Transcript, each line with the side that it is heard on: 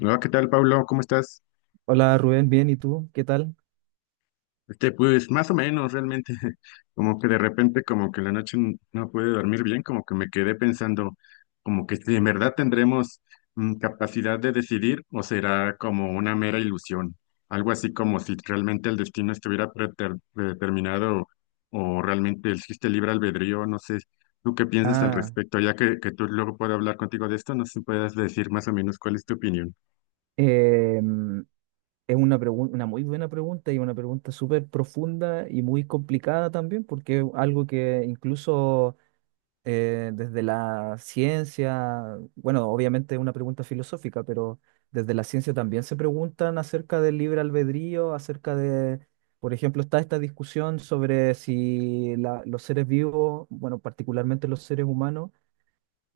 left: Hola, ¿qué tal, Pablo? ¿Cómo estás?
right: Hola Rubén, bien, ¿y tú? ¿Qué tal?
left: Este, pues más o menos, realmente, como que de repente, como que no pude dormir bien, como que me quedé pensando, como que si en verdad tendremos capacidad de decidir o será como una mera ilusión, algo así como si realmente el destino estuviera predeterminado o realmente existe libre albedrío, no sé, ¿tú qué piensas al
right: Ah,
left: respecto? Ya que tú luego puedo hablar contigo de esto, no sé si puedas decir más o menos cuál es tu opinión.
right: em, es una muy buena pregunta y una pregunta súper profunda y muy complicada también, porque es algo que incluso desde la ciencia, bueno, obviamente es una pregunta filosófica, pero desde la ciencia también se preguntan acerca del libre albedrío, acerca de, por ejemplo, está esta discusión sobre si los seres vivos, bueno, particularmente los seres humanos,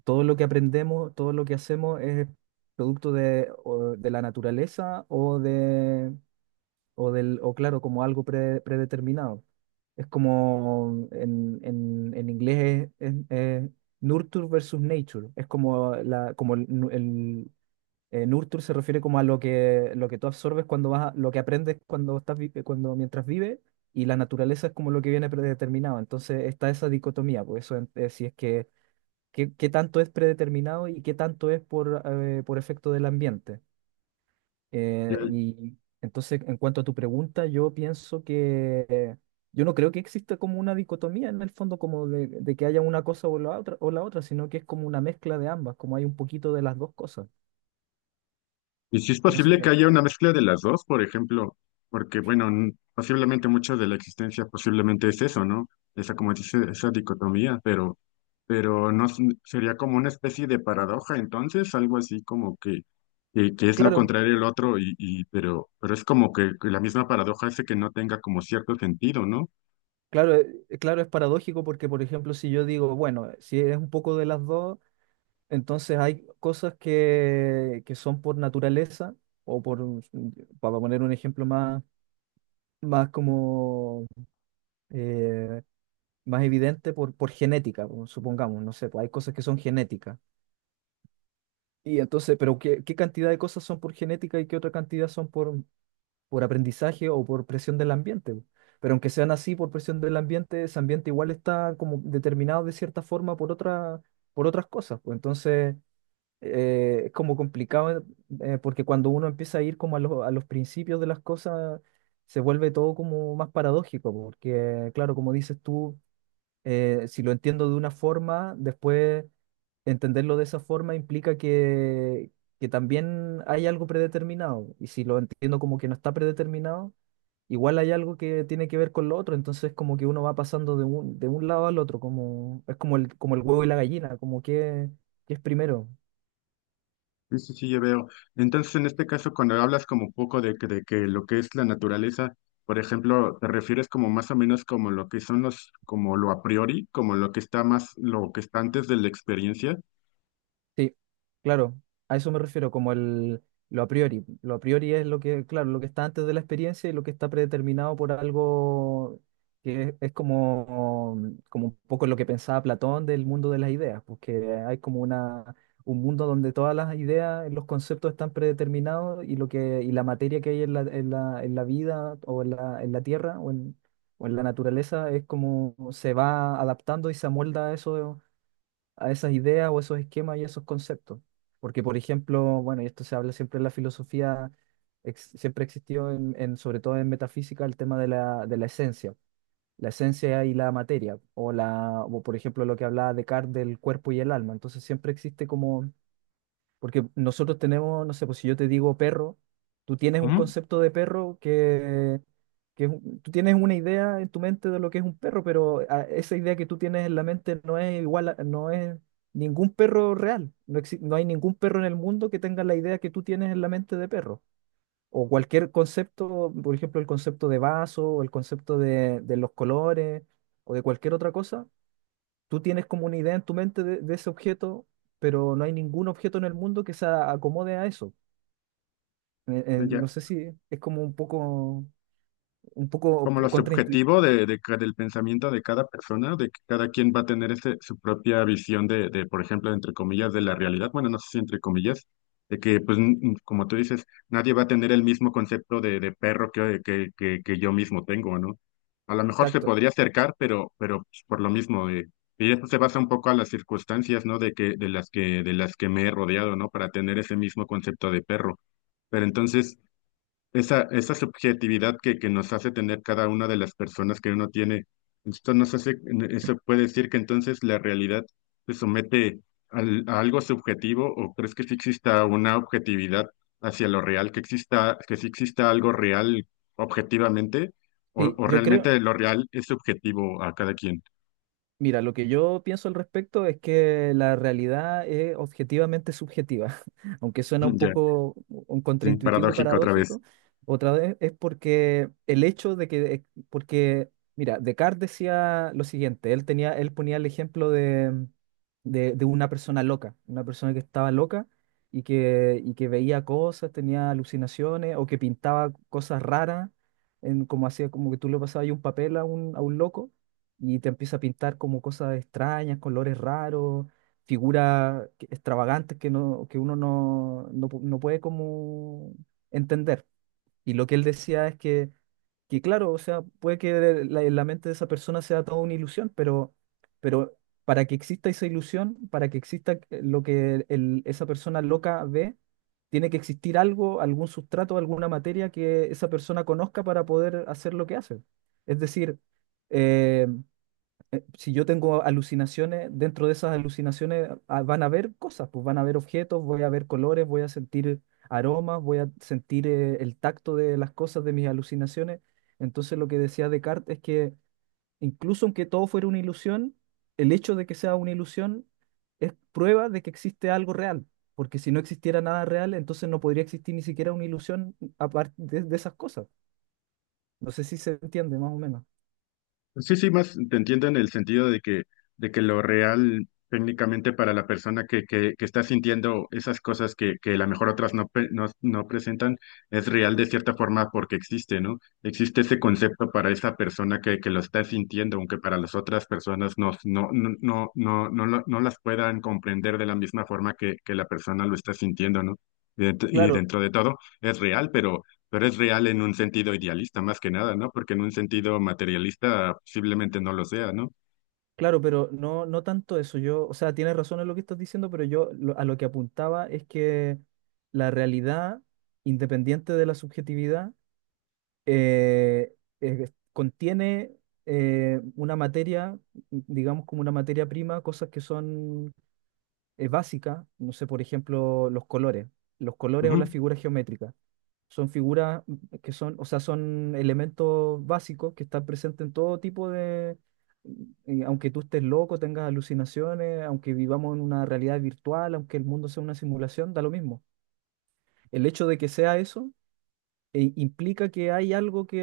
right: todo lo que aprendemos, todo lo que hacemos es producto de, o de la naturaleza o de, o del, o claro, como algo predeterminado. Es como en inglés es nurture versus nature. Es como como el, nurture se refiere como a lo que tú absorbes cuando lo que aprendes cuando cuando mientras vives, y la naturaleza es como lo que viene predeterminado. Entonces está esa dicotomía, por eso si es que qué tanto es predeterminado y qué tanto es por efecto del ambiente.
left: Ya.
right: Y entonces, en cuanto a tu pregunta, yo pienso que yo no creo que exista como una dicotomía en el fondo, como de que haya una cosa o la otra, sino que es como una mezcla de ambas, como hay un poquito de las dos cosas,
left: Y si es
right: pienso
left: posible que
right: yo.
left: haya una mezcla de las dos, por ejemplo, porque bueno, posiblemente mucho de la existencia posiblemente es eso, ¿no? Esa, como dice, esa dicotomía, pero no s- sería como una especie de paradoja, entonces, algo así como que es lo
right: Claro,
left: contrario al otro, pero es como que la misma paradoja hace que no tenga como cierto sentido, ¿no?
right: claro, claro, es paradójico porque, por ejemplo, si yo digo, bueno, si es un poco de las dos, entonces hay cosas que son por naturaleza, o por, para poner un ejemplo más, más como eh, más evidente, por genética, o supongamos, no sé, pues hay cosas que son genéticas. Y entonces, pero ¿qué, qué cantidad de cosas son por genética y qué otra cantidad son por aprendizaje o por presión del ambiente? Po? Pero aunque sean así por presión del ambiente, ese ambiente igual está como determinado de cierta forma por otra, por otras cosas. Pues entonces, es como complicado porque cuando uno empieza a ir como los a los principios de las cosas, se vuelve todo como más paradójico, porque claro, como dices tú, si lo entiendo de una forma, después entenderlo de esa forma implica que también hay algo predeterminado, y si lo entiendo como que no está predeterminado, igual hay algo que tiene que ver con lo otro, entonces como que uno va pasando de de un lado al otro, como, es como como el huevo y la gallina, como que es primero.
left: Sí, sí, sí, ya veo. Entonces, en este caso, cuando hablas como un poco de, de que lo que es la naturaleza, por ejemplo, te refieres como más o menos como lo que son los, como lo a priori, como lo que está más, lo que está antes de la experiencia.
right: Sí, claro, a eso me refiero, como el lo a priori. Lo a priori es lo que, claro, lo que está antes de la experiencia y lo que está predeterminado por algo que es como, como un poco lo que pensaba Platón del mundo de las ideas, porque hay como un mundo donde todas las ideas, los conceptos están predeterminados y lo que, y la materia que hay en en la vida o en en la tierra o en la naturaleza es como se va adaptando y se amolda a eso a esas ideas o esos esquemas y esos conceptos. Porque, por ejemplo, bueno, y esto se habla siempre en la filosofía, siempre existió sobre todo en metafísica, el tema de de la esencia y la materia, o la, o por ejemplo lo que hablaba Descartes del cuerpo y el alma. Entonces siempre existe como porque nosotros tenemos, no sé, pues si yo te digo perro, tú tienes un
left: Ujú.
right: concepto de perro que, tú tienes una idea en tu mente de lo que es un perro, pero esa idea que tú tienes en la mente no es igual, no es ningún perro real. No hay ningún perro en el mundo que tenga la idea que tú tienes en la mente de perro. O cualquier concepto, por ejemplo, el concepto de vaso, o el concepto de los colores, o de cualquier otra cosa, tú tienes como una idea en tu mente de ese objeto, pero no hay ningún objeto en el mundo que acomode a eso. No
left: Ya.
right: sé si es como un poco
left: Como lo
right: contraintuitivo.
left: subjetivo de, del pensamiento de cada persona, de que cada quien va a tener ese, su propia visión de, por ejemplo, entre comillas, de la realidad. Bueno, no sé si entre comillas, de que, pues, como tú dices, nadie va a tener el mismo concepto de perro que yo mismo tengo, ¿no? A lo mejor se
right: Exacto.
left: podría acercar, pero pues, por lo mismo, y eso se basa un poco a las circunstancias, ¿no? De que, de las que me he rodeado, ¿no? Para tener ese mismo concepto de perro. Pero entonces, esa subjetividad que nos hace tener cada una de las personas que uno tiene. Esto nos hace, eso puede decir que entonces la realidad se somete a algo subjetivo o crees que sí exista una objetividad hacia lo real, que exista, que sí exista algo real objetivamente
right: Sí,
left: o
right: yo creo.
left: realmente lo real es subjetivo a cada quien.
right: Mira, lo que yo pienso al respecto es que la realidad es objetivamente subjetiva, aunque suena un
left: Ya,
right: poco un
left: sí,
right: contraintuitivo y
left: paradójico otra vez.
right: paradójico. Otra vez es porque el hecho de que, porque, mira, Descartes decía lo siguiente, él tenía, él ponía el ejemplo de, de una persona loca, una persona que estaba loca y que veía cosas, tenía alucinaciones o que pintaba cosas raras, en, como hacía, como que tú le pasabas ahí un papel a a un loco y te empieza a pintar como cosas extrañas, colores raros, extravagantes que, no, que uno no, no puede como entender. Y lo que él decía es que claro, o sea, puede que la mente de esa persona sea toda una ilusión, pero para que exista esa ilusión, para que exista lo esa persona loca ve, tiene que existir algo, algún sustrato, alguna materia que esa persona conozca para poder hacer lo que hace. Es decir, eh, si yo tengo alucinaciones, dentro de esas alucinaciones van a haber cosas, pues van a haber objetos, voy a ver colores, voy a sentir aromas, voy a sentir el tacto de las cosas de mis alucinaciones. Entonces lo que decía Descartes es que incluso aunque todo fuera una ilusión, el hecho de que sea una ilusión es prueba de que existe algo real, porque si no existiera nada real, entonces no podría existir ni siquiera una ilusión aparte de esas cosas. No sé si se entiende más o menos.
left: Sí, sí, más te entiendo en el sentido de que lo real técnicamente para la persona que está sintiendo esas cosas que a lo mejor otras no, no presentan, es real de cierta forma porque existe, ¿no? Existe ese concepto para esa persona que lo está sintiendo, aunque para las otras personas no, no las puedan comprender de la misma forma que la persona lo está sintiendo, ¿no? Y
right: Claro,
left: dentro de todo es real, pero... Pero es real en un sentido idealista, más que nada, ¿no? Porque en un sentido materialista posiblemente no lo sea, ¿no?
right: claro, pero no, no tanto eso. Yo, o sea, tienes razón en lo que estás diciendo, pero yo a lo que apuntaba es que la realidad, independiente de la subjetividad, contiene una materia, digamos como una materia prima, cosas que son es básica, no sé, por ejemplo, los colores o las
left: Ujú.
right: figuras geométricas. Son figuras que son, o sea, son elementos básicos que están presentes en todo tipo de, aunque tú estés loco, tengas alucinaciones, aunque vivamos en una realidad virtual, aunque el mundo sea una simulación, da lo mismo. El hecho de que sea eso, implica que hay algo que,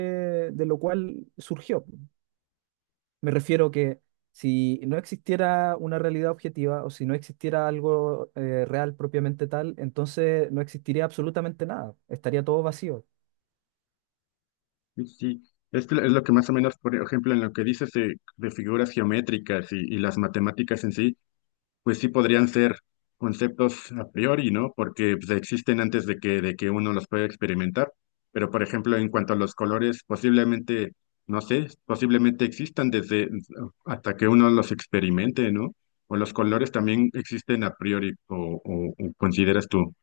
right: de lo cual surgió. Me refiero que si no existiera una realidad objetiva o si no existiera algo real propiamente tal, entonces no existiría absolutamente nada, estaría todo vacío.
left: Sí, sí. Es, que es lo que más o menos, por ejemplo, en lo que dices de figuras geométricas y las matemáticas en sí, pues sí podrían ser conceptos a priori, ¿no? Porque pues, existen antes de que uno los pueda experimentar. Pero, por ejemplo, en cuanto a los colores, posiblemente, no sé, posiblemente existan desde hasta que uno los experimente, ¿no? O los colores también existen a priori, o, o consideras tú.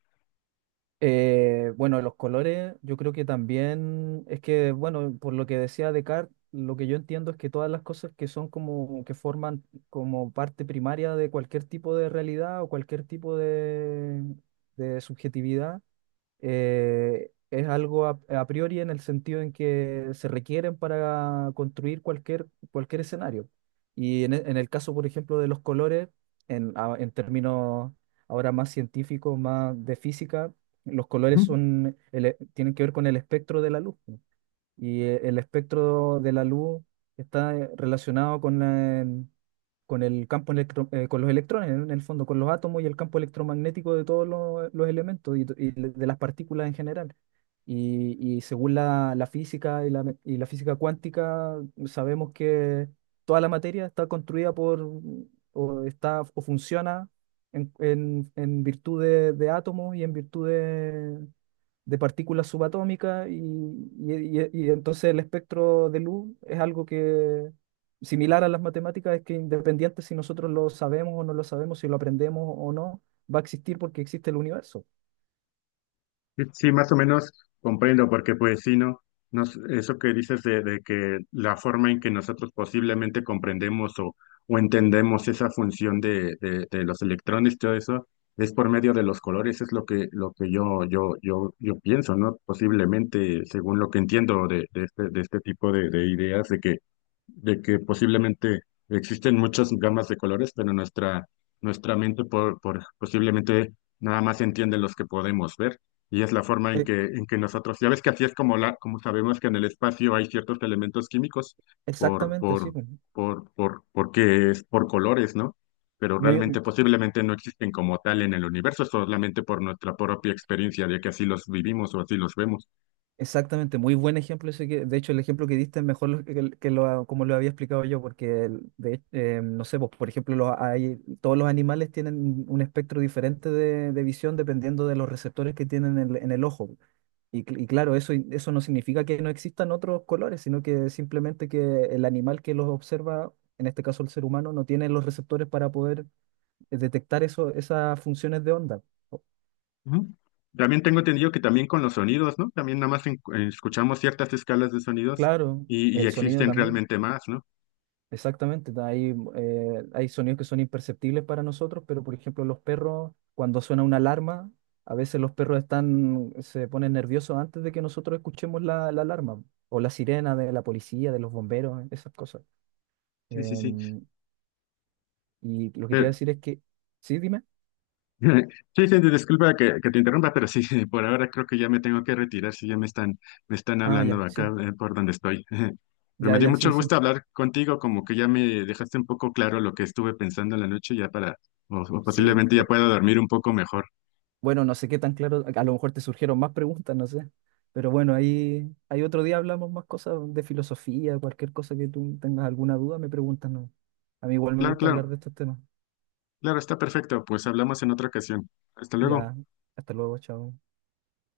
right: Bueno, los colores, yo creo que también es que, bueno, por lo que decía Descartes, lo que yo entiendo es que todas las cosas que son como que forman como parte primaria de cualquier tipo de realidad o cualquier tipo de subjetividad es algo a priori en el sentido en que se requieren para construir cualquier, cualquier escenario. Y en, en el caso, por ejemplo, de los colores, en, en términos ahora más científicos, más de física, los colores son, tienen que ver con el espectro de la luz. El espectro de la luz está relacionado con el campo con los electrones, en el fondo, con los átomos y el campo electromagnético de todos los, elementos y, y de las partículas en general. Y según la física y y la física cuántica, sabemos que toda la materia está construida por, o está, o funciona en, en virtud de átomos y en virtud de partículas subatómicas y, y entonces el espectro de luz es algo que, similar a las matemáticas, es que independiente si nosotros lo sabemos o no lo sabemos, si lo aprendemos o no, va a existir porque existe el universo.
left: Sí, sí, más o menos comprendo, porque pues sí, ¿no? Nos, eso que dices de que la forma en que nosotros posiblemente comprendemos o entendemos esa función de los electrones, y todo eso, es por medio de los colores, es lo que yo de que posiblemente existen muchas gamas de colores, pero nuestra, nuestra mente por, posiblemente nada más entiende los que podemos ver. Y es la forma
right: Eh,
left: en que nosotros, ya ves que así es como, la, como sabemos que en el espacio hay ciertos elementos químicos por,
right: exactamente, sí.
left: por,
right: Pues.
left: porque es por colores, ¿no? Pero
right: Muy,
left: realmente posiblemente no existen como tal en el universo, solamente por nuestra propia experiencia de que así los vivimos o así los vemos.
right: Exactamente muy buen ejemplo ese que, de hecho, el ejemplo que diste es mejor que, que lo, como lo había explicado yo, porque no sé, pues, por ejemplo, hay, todos los animales tienen un espectro diferente de visión dependiendo de los receptores que tienen en el ojo. Y, y claro, eso no significa que no existan otros colores, sino que simplemente que el animal que los observa, en este caso el ser humano, no tiene los receptores para poder detectar esas funciones de onda.
left: Ujú. También tengo entendido que también con los sonidos, ¿no? También nada más escuchamos ciertas escalas de sonidos
right: Claro,
left: y
right: el sonido
left: existen
right: también.
left: realmente más, ¿no?
right: Exactamente, hay sonidos que son imperceptibles para nosotros, pero por ejemplo los perros, cuando suena una alarma, a veces los perros están, se ponen nerviosos antes de que nosotros escuchemos la alarma, o la sirena de la policía, de los bomberos, esas cosas.
left: Sí, sí, sí.
right: Em, y lo que te iba
left: Pero,
right: a decir es que, sí, dime,
left: sí, sí, disculpa que te interrumpa, pero sí, por ahora creo que ya me tengo que retirar, si ya me están
right: ah,
left: hablando
right: ya, sí,
left: acá por donde estoy. Pero
right: ya,
left: me dio
right: ya, sí,
left: mucho
right: sí,
left: gusto hablar contigo, como que ya me dejaste un poco claro lo que estuve pensando en la noche, ya para, o
right: sí.
left: posiblemente ya pueda dormir un poco mejor.
right: Bueno, no sé qué tan claro, a lo mejor te surgieron más preguntas, no sé. Pero bueno, ahí, ahí otro día hablamos más cosas de filosofía, cualquier cosa que tú tengas alguna duda, me preguntas, ¿no? A mí igual me
left: Claro,
right: gusta hablar
left: claro,
right: de estos temas.
left: claro, está perfecto, pues hablamos en otra ocasión. Hasta luego.
right: Ya, hasta luego, chao.